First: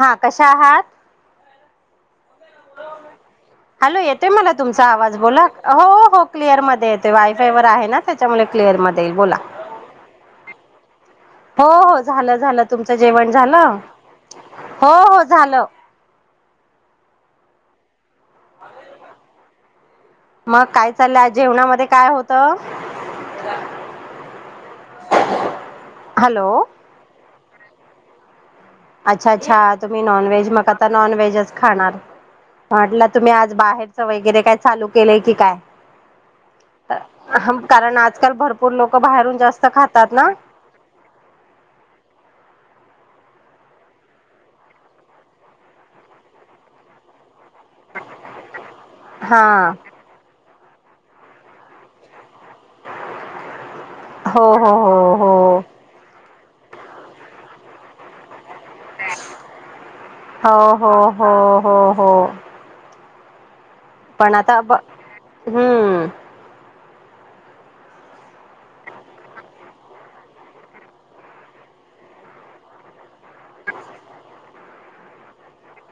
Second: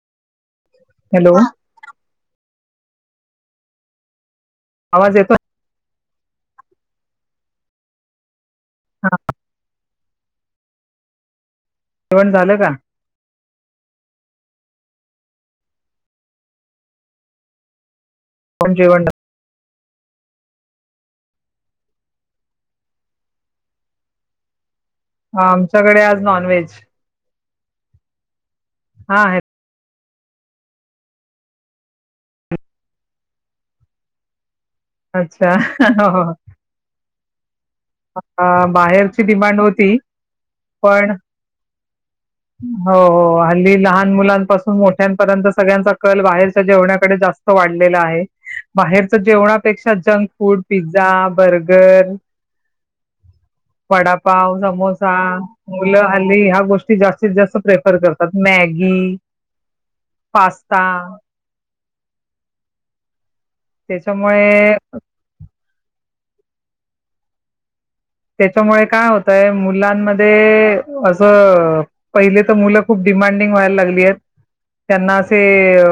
हां कशा आहात? हॅलो हा. हॅलो येत ते मला तुमचा आवाज बोला हो हो क्लिअर मध्ये येतोय वायफाय वर आहे ना. त्याच्यामुळे क्लिअर मध्ये येईल बोला. हो हो जेवण झालं झालं का तुमचं जेवण झालं? हो हो झालं [unintelligible] मग काय चाललंय जेवणामध्ये काय होत? ह आमच्याकडे आज नॉन हॅलो व्हेज. हा अच्छा आहे अच्छा तुम्ही नॉनव्हेज मग आता नॉनव्हेजच खाणार म्हटलं तुम्ही आज बाहेरच वगैरे काय चालू केलेय की अच्छा काय. हो हो कारण आजकाल अ, भरपूर लोक बाहेरची बाहेरून डिमांड जास्त होती खातात ना. पण [inaudible] हो हो हल्ली लहान मुलांपासून मोठ्यांपर्यंत सगळ्यांचा कल बाहेरच्या जेवण्याकडे जास्त वाढलेला आहे बाहेरच हा जेवणापेक्षा जंक फूड, पिझ्झा, बर्गर हो वडापाव, हो समोसा, हो मुलं हल्ली ह्या गोष्टी जास्तीत जास्त प्रेफर करतात मॅगी, हो पास्ता हो हो हो हो हो पण आता त्याच्यामुळे ब हम्म त्याच्यामुळे काय होतय मुलांमध्ये असं पहिले तर मुलं खूप डिमांडिंग व्हायला लागलीयत त्यांना ते अ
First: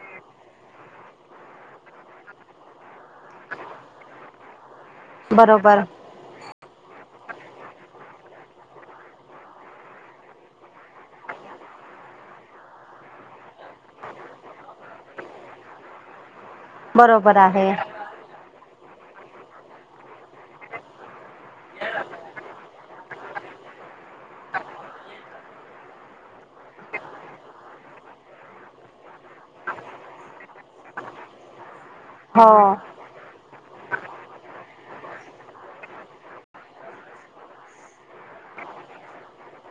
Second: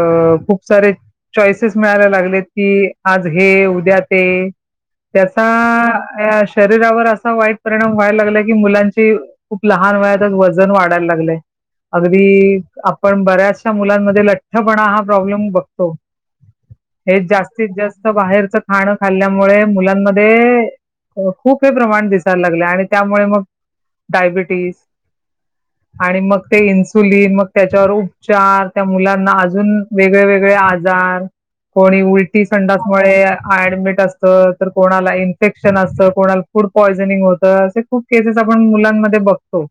खूप सारे चॉईसेस मिळायला लागलेत की, आज हे उद्या ते बरोबर त्याचा शरीरावर अ असा वाईट परिणाम व्हायला लागला की मुलांचे खूप लहान वयातच वजन वाढायला लागलय अगदी आपण बऱ्याचशा मुलांमध्ये लठ्ठपणा हा प्रॉब्लेम बघ हो हे बरोबर जास्तीत आहे जास्त बाहेरच खाणं खाल्ल्यामुळे मुलांमध्ये खूप हे प्रमाण लागल आणि त्यामुळे मग डायबेटिस आणि मग ते इन्सुलिन मग त्याच्यावर उपचार त्या मुलांना अजून वेगळे वेगळे आजा जार कोणी उल ती हो संडामुळे ऍडमिट असत तर कोणाला इन्फेक्शन असत कोणाला फुड पॉयझनिंग होतं असे खूप केसेस आपण मुलांमध्ये बघतो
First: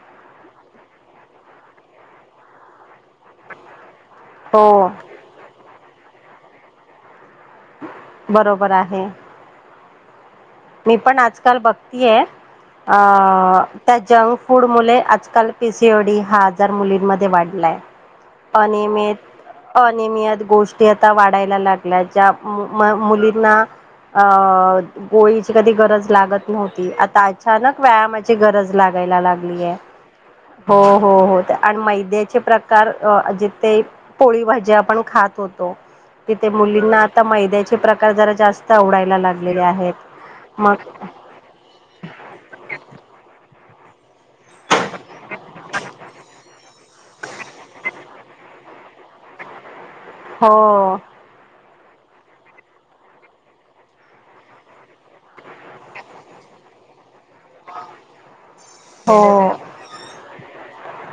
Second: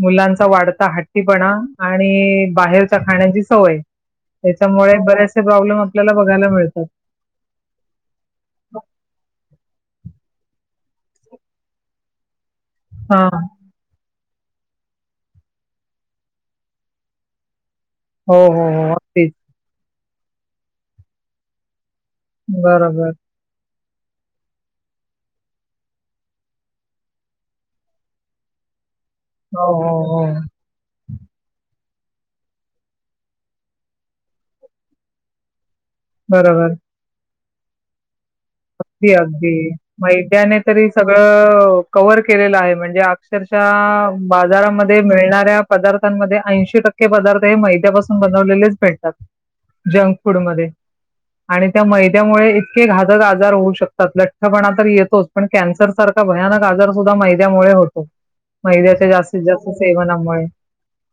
मुलांचा वाढता हट्टीपणा आणि बाहेरच्या खाण्याची सवय हो त्याच्यामुळे बरेचसे प्रॉब्लेम आपल्याला बघायला मिळतात बरोबर आहे. मी पण आजकाल बघतीय अ हा त्या जंक फूड मुले आजकाल पीसीओडी हा हजार मुलींमध्ये वाढलाय हो हो हो अनियमित अगदीच अनियमित गोष्टी आता वाढायला लागल्या ज्या बरोबर ना अ गोळीची कधी गरज लागत नव्हती आता अचानक व्यायामाची गरज लागायला लागली हो हो हो हो हो हो आणि मैद्याचे प्रकार जिथे पोळी भाजी आपणं खातं होतों तिथे बरोबर मुलींना आता मैद्याचे प्रकार जरा जास्तं अगदीं अगदीं मैदयांने मग तरी सगळं कव्हर केलेलं आहे म्हणजे अक्षरशः बाजारांमध्ये मिळणाऱ्या पदार्थांमंध्ये ऐंशी टक्के ईतके पदार्थ हे मैद्यापासून बनवलेलेच भेटतांत जंक फूड हो मध्ये आणि त्यां मैद्यामुळे इतके घातक आजा आजार होऊ शकतात लठ्ठपणां तर येतोचं पण कॅन्सर सारखा भयानक आजार सुद्धा मैद्यामुळे होतो मद्याच्या जास्तीत हो जास्त सेवनामुळे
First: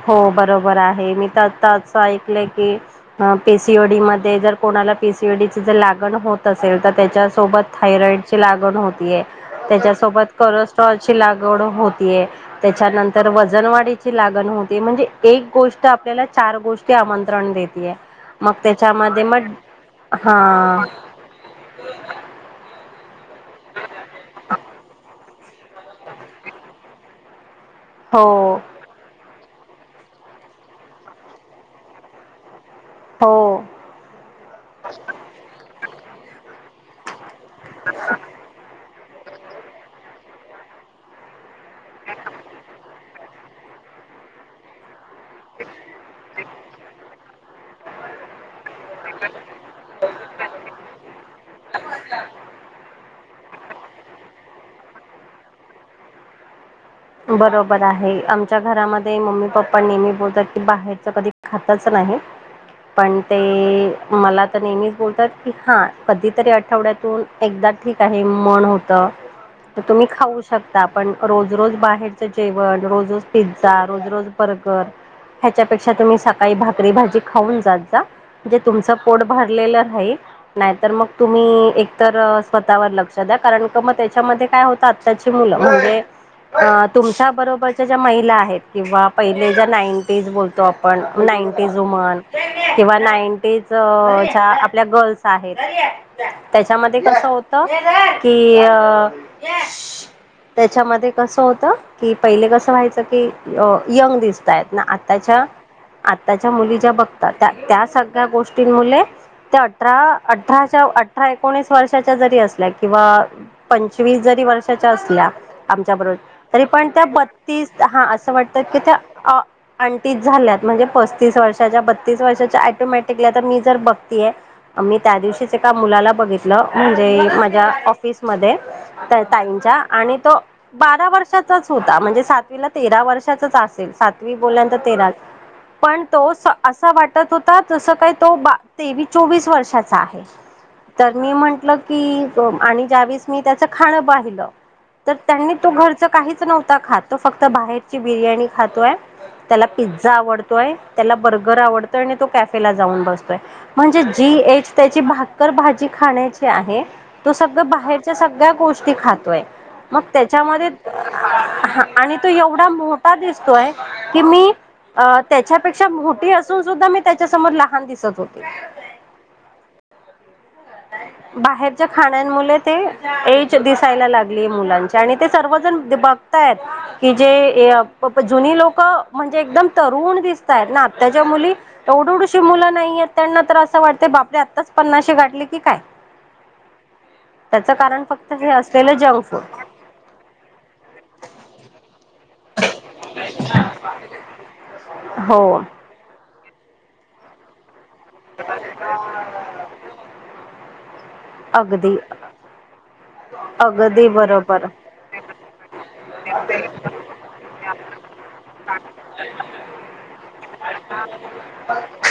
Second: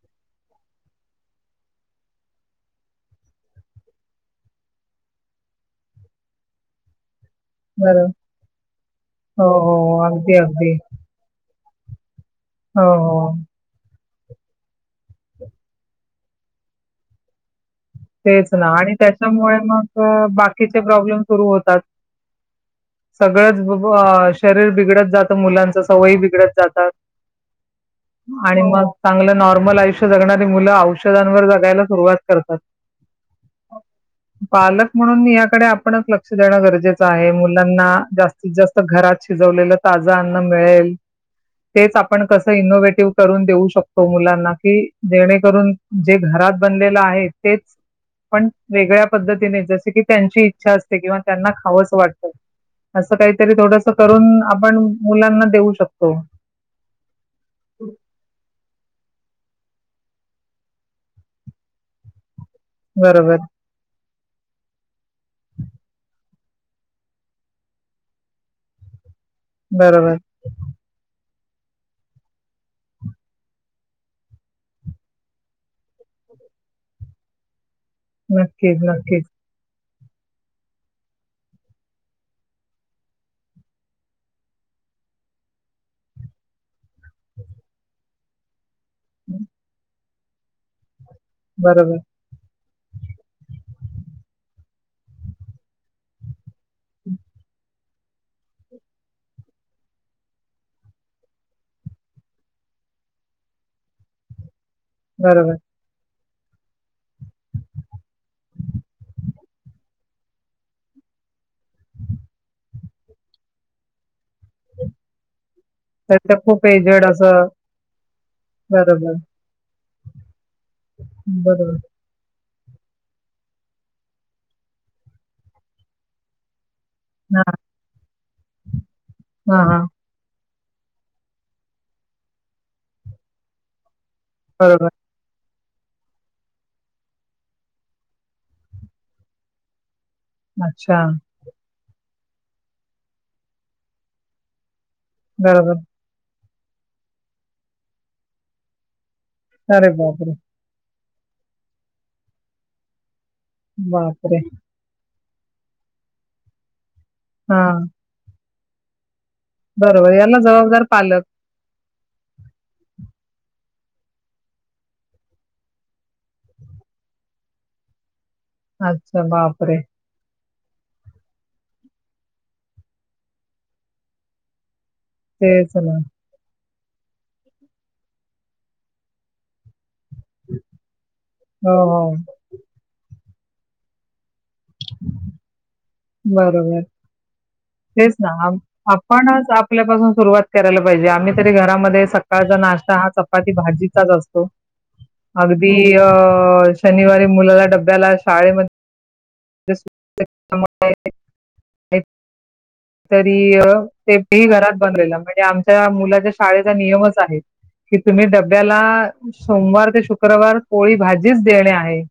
हो बरोबर आहे मी तरं आता असं ऐकलंय की अ पीसीओडी मध्यें जर कोणाला पीसीओडीची जर लागण होतं असेल तर त्यांच्या सोबत बरं. थायरॉइड ची लागणं होतीय हो, हो. त्यांच्यासोबत अगदी, अगदी. कोलेस्टेरॉल ची लागवड होतीय हो, हो. त्यांच्यानंतर व जनवाडीची लागणं होते म्हणजे एक गोष्ट आपल्यांला चार गोष्टीं आमंत्रण देते तेचं नां आणि त्यांच्यामुळे मगं हा बाकीचे प्रॉब्लेम सुरूं होतात सगळंच शरीर बिघडत जातं मुलांच सवयी बिघडत जातात हो आणि मग चागलं नॉर्मल आयुष्य जगणारी मुलं औषधांवर जगायला सुरुवांत करतात हो पालक म्हणून यांकडे आपणं लक्ष देणं गरजेचं आहे मुलांना जास्तीत जास्तं घरात शिजवलेलं ताजं अन्न मिळेल तेचं आपणं कसं इनोव्हेटिव्ह करून देऊ शकतो मुलांना की जेणेकरूंन जे घरांत बनलेलं आहे तेचं पणं वेगळ्या पद्धतीने जसे की त्यांची इच्छा असते किंवा त्यांना खावस वाटतं. असं काहीतरी थोडंस करून आपणं मुलांना देऊ शकतो. बरोबर आहे आमच्या घरांमध्ये मम्मी, पप्पा नेहमी बोलतात की बाहेरच कधी खातच नाही. [unintelligible] पण ते मला तर नेहमीच बोलतात की हां कधीतरी आठवड्यातून एकदा ठीक आहे मन होत तर तुम्हीं बरोबर. खाऊं शकतात पण रोज, रोज बाहेरच जेवणं रोज, रोज पिझ्झा, रोज, रोज बर्गर ह्याच्यापेक्षा तुम्हीं सकाळी भाकरी, भाजी खाऊंन जात जा नक्कीच, तुमचं पोट नक्कीच. भर भरलेलं राहील. नाहीं तर मग तुम्ही एकत्र स्वतःवर लक्ष द्या कारण की मगं त्यांच्यामध्ये काय होत. त्यांची मुलं म्हणजे अ तुमच्यां बरोबरच्यां ज्यां महिला आहेत किंवा पहिलें ज्या नाईंटीज बोलत बोलतो आपणं नाईंटीज बरोबर, ऊमन किंवा नाईंटीज च्या आपल्या गर्ल्स आहेत. त्यांच्यामध्ये कस होत कि अ त्यांच्यामध्ये कस होत की पहिले कस व्हायचं की यंग दिसतंय अंन आताच्या बरोबर. आत्ताच्या मुली ज्या बघतात त्या, त्या सगळ्यां गोष्टीं मुळे त्यां अठरा, अठराच्या अठरा एकोणीस वर्षाच्या जरी असल्या किंवा पंचवीस जरी वर्षाच्यां असल्या. त्यां बरोबर तर ते तरी खूप पणं एजेड त्यां असं बत्तीस हां असं वाटतं की बरोबर, त्यां आंणटीचं झाल्यातं म्हणजे पस्तीस बरोबर. वर्षाच्या बद वर्षा याॅटोमॅटिकली तरं मी जर बघतेय मी त्यां दिवशीच एका मुलाला बघितलं म्हणजे हां, माझ्या ऑफिस मध्ये हां, ताईंच्या हां. आणि तो बारा वर्षाचांच होता म्हणजे सातवीला तेरा वर्षाचांच असेलं सात मी बोलला तर बरोबर. तेराच पण तो असां वाटत होता जस काय तो तेवीस, चोवीस वर्षांचा आहे. अच्छा. तर मी म्हंटल की आणि ज्यावेळेस मी त्यांच खाण पाहिलं तर त्यांनी तो बरोबर. घरचं काहीच नव्हता खातं तो फक्तं बाहेरची बिर्याणी खातोय त्याला अरे पिझ्झा बापरे! आवडतोय, त्याला बर्गर आवडतोय आणि तो कॅफेला जाऊन बसतोय. म्हणजे जी बापरे! एच त्याची भाकर, भाजी खाण्याची आहे तो सगळं हां, बाहेर सगळ्या गोष्टी खातोय मग बरोबर. याला त्याच्यामध्ये जबाबदार पालक. आणि तो एवढा मोठा दिसतोय की मी अ त्याच्यापेक्षा मोठी असून सुद्धा मी त्याच्यासमोर लहान दिसत होते. अच्छा बापरे. बाहेरच्या खाण्यामुळे ते एज दिसायला लागली. मुलांच्या आणि ते तेच सर्वजण ना. की जे जुंनी लोकं म्हणजे एकदम तरुण दिसतय ना आत्ताच्या मुली हो, एवढ, हो. एढुशी मुलं नाहीय त्यांना तर असं वाटत बापरे पन्नाशी गाठली की काय बरोबर. त्याच कारण तेच ना. फक्त हे आप असलेलं जक आपणच आपल्यापासून सुरुवात करायला पाहिजे आम्ही तरी घरामध्ये सकाळचा नाश्ता हा चपाती, भाजीचाच असतो हो. अगदी शनिवारी मुलाला डब्याला शाळेमध्ये [inaudible] अगदी. तरी अगदी ते तेही बरोबर घरात बनलेलं म्हणजे आम आमच्या मुलाच्या शाळेचा नियमच आहेत की तुम्ही डब्याला सोमवार ते शुक्र शक्रवार पोळी भाजीच देणे आहे.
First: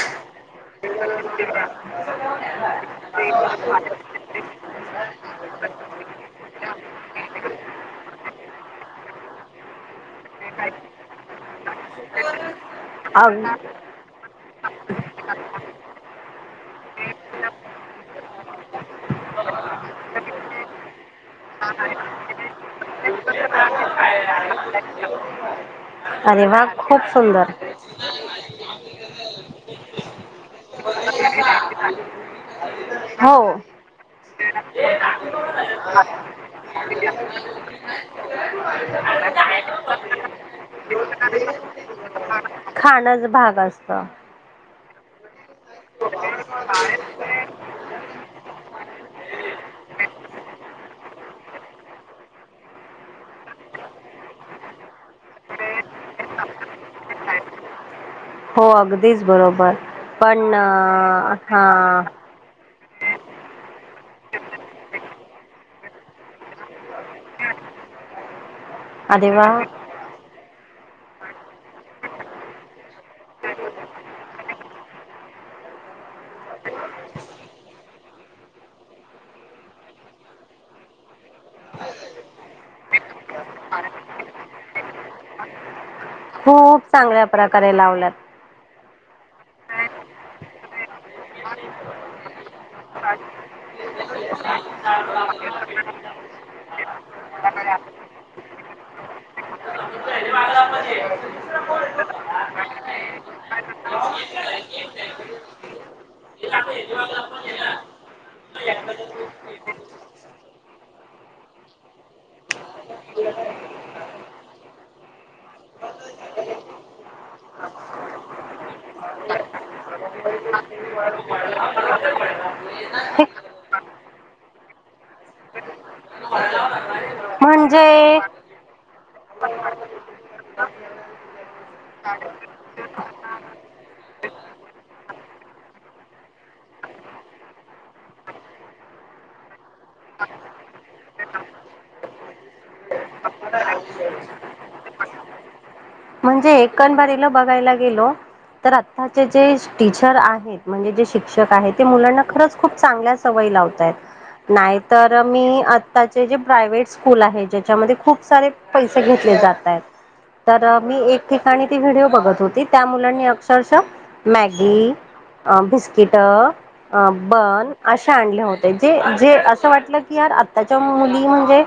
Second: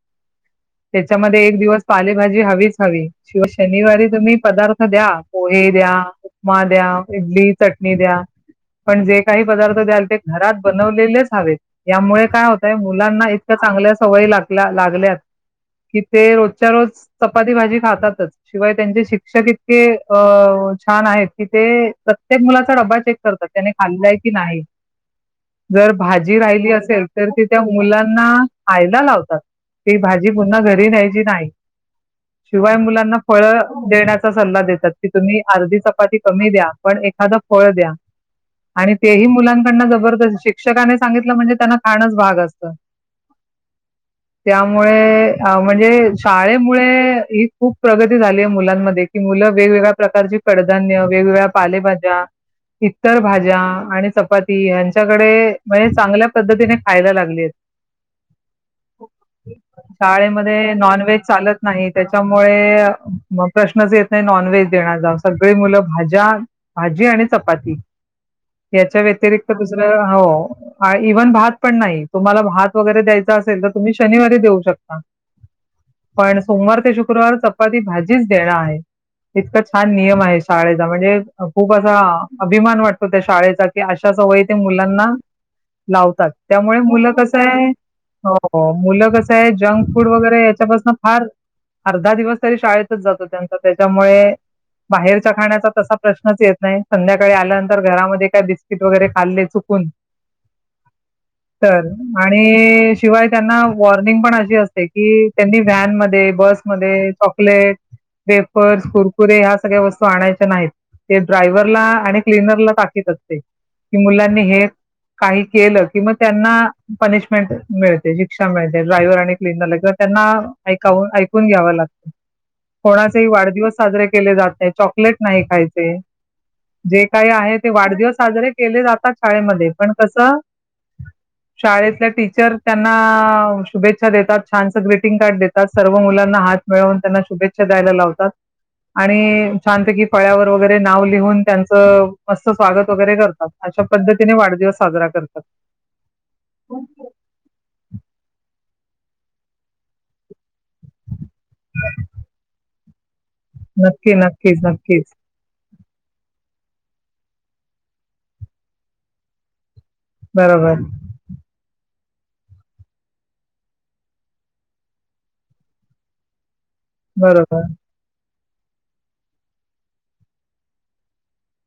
त्याच्यामध्ये एक दिवस पालेभाजी हवीच हवी किंवा शनिवारी तुम्ही पदार्थ द्या. पोहे द्या उपमा द्या इडली चटणी द्या पण जे काही पदार्थ द्याल ते घरात बनवलेलेच हवेत यामुळे काय होतय अ मुलांना इतक चांगल सवई लागल्या लागल्यात. कि ते रोजच्या रोज चपाती भाजी खातातच शिवाय त्यांचे शिक्षक इतके अ छान आहेत की ते प्रत्येक मुलाचा डबा चेक करतात त्याने खाल्लंय की नाही. जर भाजी अरे वा राहिली खूप असेल तर ते सुंदर त्या मुलांना खायला लावतात. ती भाजी पुन्हा घरी न्यायची नाही शिवाय मुलांना हो फळ देण्याचा सल्ला देतात की तुम्ही आर्धी चपाती कमी द्या पण एखादं फळ द्या. आणि तेही मुलांकडन जबरदस्ती शिक्षकाने सांगितलं म्हणजे त्यांना खाणंच भागच असतं. खाणच भाग असत त्यामुळे म्हणजे शाळेमुळे खूप प्रगती झाली आहे मुलांमध्ये कि मुलं वेगवेगळ्या प्रकारची कडधान्य वेगवेगळ्या पालेभाज्या इतर भाज्या आणि चपाती यांच्या त्याच्याकडे म्हणजे चांगल्या पद्धतीने खायला लागलीय. हो अगदीच बरोबर पण शाळेमध्ये नॉन व्हेज अं, चालत हा नाही त्याच्या मुळे प्रश्नच येत नाही नॉनव्हेज. देण्याचा सगळी मुलं भाज्या भाजी आणि चपाती याच्या अरे वा व्यतिरिक्त दुसर हो इव्हन भात पण नाही तुम्हाला भात वगैरे द्यायचा असेल तर तुम्ही शनिवारी देऊ शकता. पण सोमवार ते शुक्रवार चपाती भाजीच देणं आहे. इतका छान नियम आहे शाळेचा म्हणजे खूप असा अभिमान वाटतो त्या शाळेचा की अशा सवयी ते मुलांना लावतात त्यामुळे खूप मुलं चांगल्या कसंय प्रकारे हो लावल्यात हो मुलं कसय जंक फूड वगैरे याच्यापासून फार अर्धा दिवस शाळेत जात त्यां त्याच्यामुळे बाहेरच्या खाण्याचा तसा प्रश्न प्रश्च येत नाही संध्याकाळी आल्यानंतर घरामध्ये काय बिस्किट वगैरे खाल्ले चुकून [unintelligible] [inaudible] आणि शिवाय त्यांना वॉर्निंग पण अशी असते की त्यांनी व्हॅन मध्ये बस मध्ये चॉकलेट पर्स कुरकुरे ह्या सगळ्या वस्तू आणायच्या नाहीत ते ड्रायव्हरला आणि क्लिनरला ताकीत असते, की मुलांनी हे काही केलं, कि मग त्यांना पनिशमेंट मिळते शिक्षा मिळते ड्रायव्हर आणि क्लीनरला तर. त्यांना ऐकाव, ऐकून घ्याव लागतं, कोणा हे ते वाढदिवस साजरे केले जात नाही, चॉकलेट नाही खायचं. ते, जे काही आहे ते वाढदिवस म्हणजे साजरे केले जातात शाळेमध्ये, पण कस शाळेतल्या टीचर त्यांना शुभेच्छा देतात, छानसं ग्रीटिंग कार्ड देतात, सर्व मुलांना हात मिळवून त्यांना शुभेच्छा जायला लावतात आणि छानपैकी फळ्यावर वगैरे नाव लिहून त्यांचं मस्त स्वागत वगैरे करतात, अशा पद्धतीने वाढदिवस साजरा करतात. म्हणजे एकंदरीतला बघायला गेलो तर आत्ताचे जे टीचर आहेत म्हणजे जे शिक्षक आहेत ते मुलांना खरंच खूप चांगल्या सवय नक्की लावतायेत नक्कीच नक्कीच नाहीतर मी आताचे जे प्रायव्हेट स्कूल आहे ज्याच्यामध्ये खूप सारे पैसे घेतले जात आहेत. तर बरोबर मी एक ठिकाणी ती व्हिडिओ बघत होती त्या मुलांनी अक्षरशा मॅगी अ बिस्किट अ बरोबर बन असे आणले होते जे, जे असं वाटलं की यार आत्ताच्या मुली जे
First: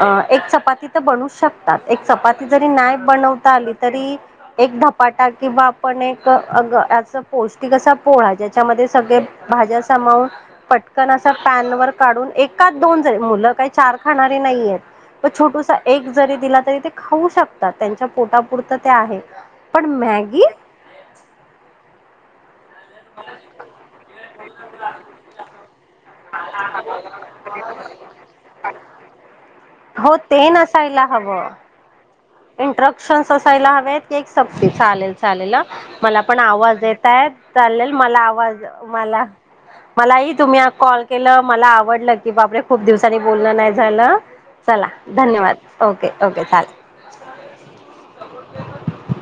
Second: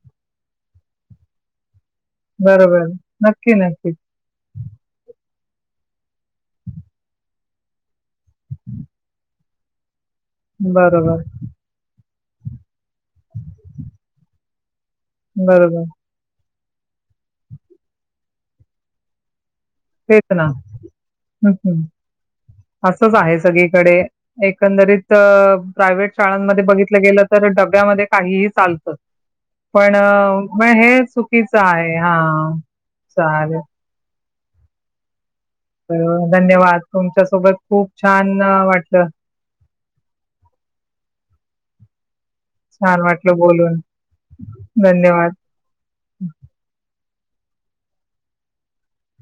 अ एक चपाती तर बनवू शकत एक चपाती जरी बरोबर नाही बनवता नक्की आली नक्कीच तरी एक धपाटा किंवा आपण एक अग या पौष्टिक असा पोळा ज्याच्यामध्ये सगळे भाज्या सामावून पटकन बरोबर असं पॅनवर काढून एकाद दोन जाईल मुलं काही चार खाणारी नाहीयेत. पण छोटूसा बरोबर एक जरी दिला तरी ते खाऊ शकतात त्यांच्या पोटापुरत ते आहे. पण तेच मॅगी ना हम्म, हम्म असंच आहे सगळीकडे. एकंदरीत प्रायवेट शाळांमध्ये बघितलं गेलं तर डब्यामध्ये काहीही चालत. पण हो ते म हे चुकीचं आहे हा. इन्स्ट्रक्शन असायला हवेत की एक सक्ती चालेल, चालेल हा. मला बरोबर पण आवाज धन्यवाद. देतायेत तुमच्यासोबत खूप चालेल मला छान अ, आवाज वाटलं. मला मलाही तुम्ही हा कॉल केल्यावर मला आवडलं. कि बापरे खूप छान दिवसानी वाटलं बोलण नाही बोलून. झालं चला धन्यवाद, ओके, ओके चालेल. [inaudible]